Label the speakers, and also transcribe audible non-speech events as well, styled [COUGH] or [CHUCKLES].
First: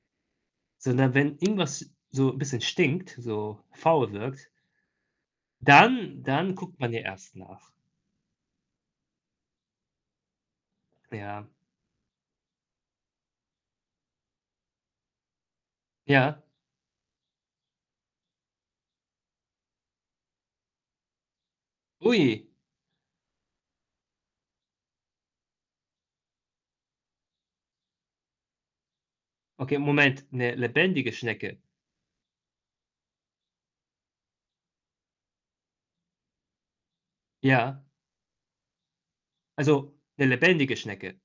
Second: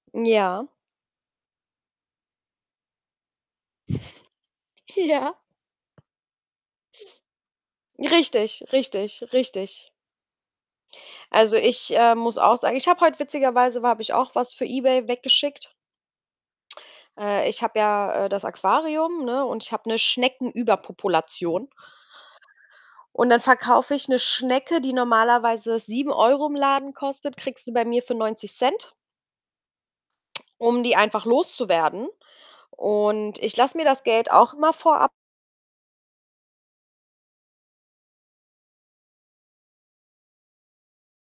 Speaker 1: Ja.
Speaker 2: Sondern wenn irgendwas so 'n bisschen stinkt, so faul wirkt
Speaker 1: [CHUCKLES] Ja.
Speaker 2: dann dann guckt man ja erst nach.
Speaker 1: Richtig, richtig, richtig.
Speaker 2: Ja.
Speaker 1: Also, ich, äh, muss auch sagen ich habe heute witzigerweise war habe ich auch was für eBay weggeschickt.
Speaker 2: Ja.
Speaker 1: Äh, ich habe ja, äh, das Aquarium, ne, und ich habe 'ne Schnecken-Überpopulation
Speaker 2: Ui.
Speaker 1: und dann verkaufe ich 'ne Schnecke, die normalerweise 7 € im Laden kostet, kriegst du bei mir für 0,90€
Speaker 2: Okay, Moment. 'Ne
Speaker 1: um die
Speaker 2: lebendige
Speaker 1: einfach
Speaker 2: Schnecke?
Speaker 1: loszuwerden und ich lasse mir das Geld auch immer vorab
Speaker 2: Ja. Also, 'ne lebendige Schnecke?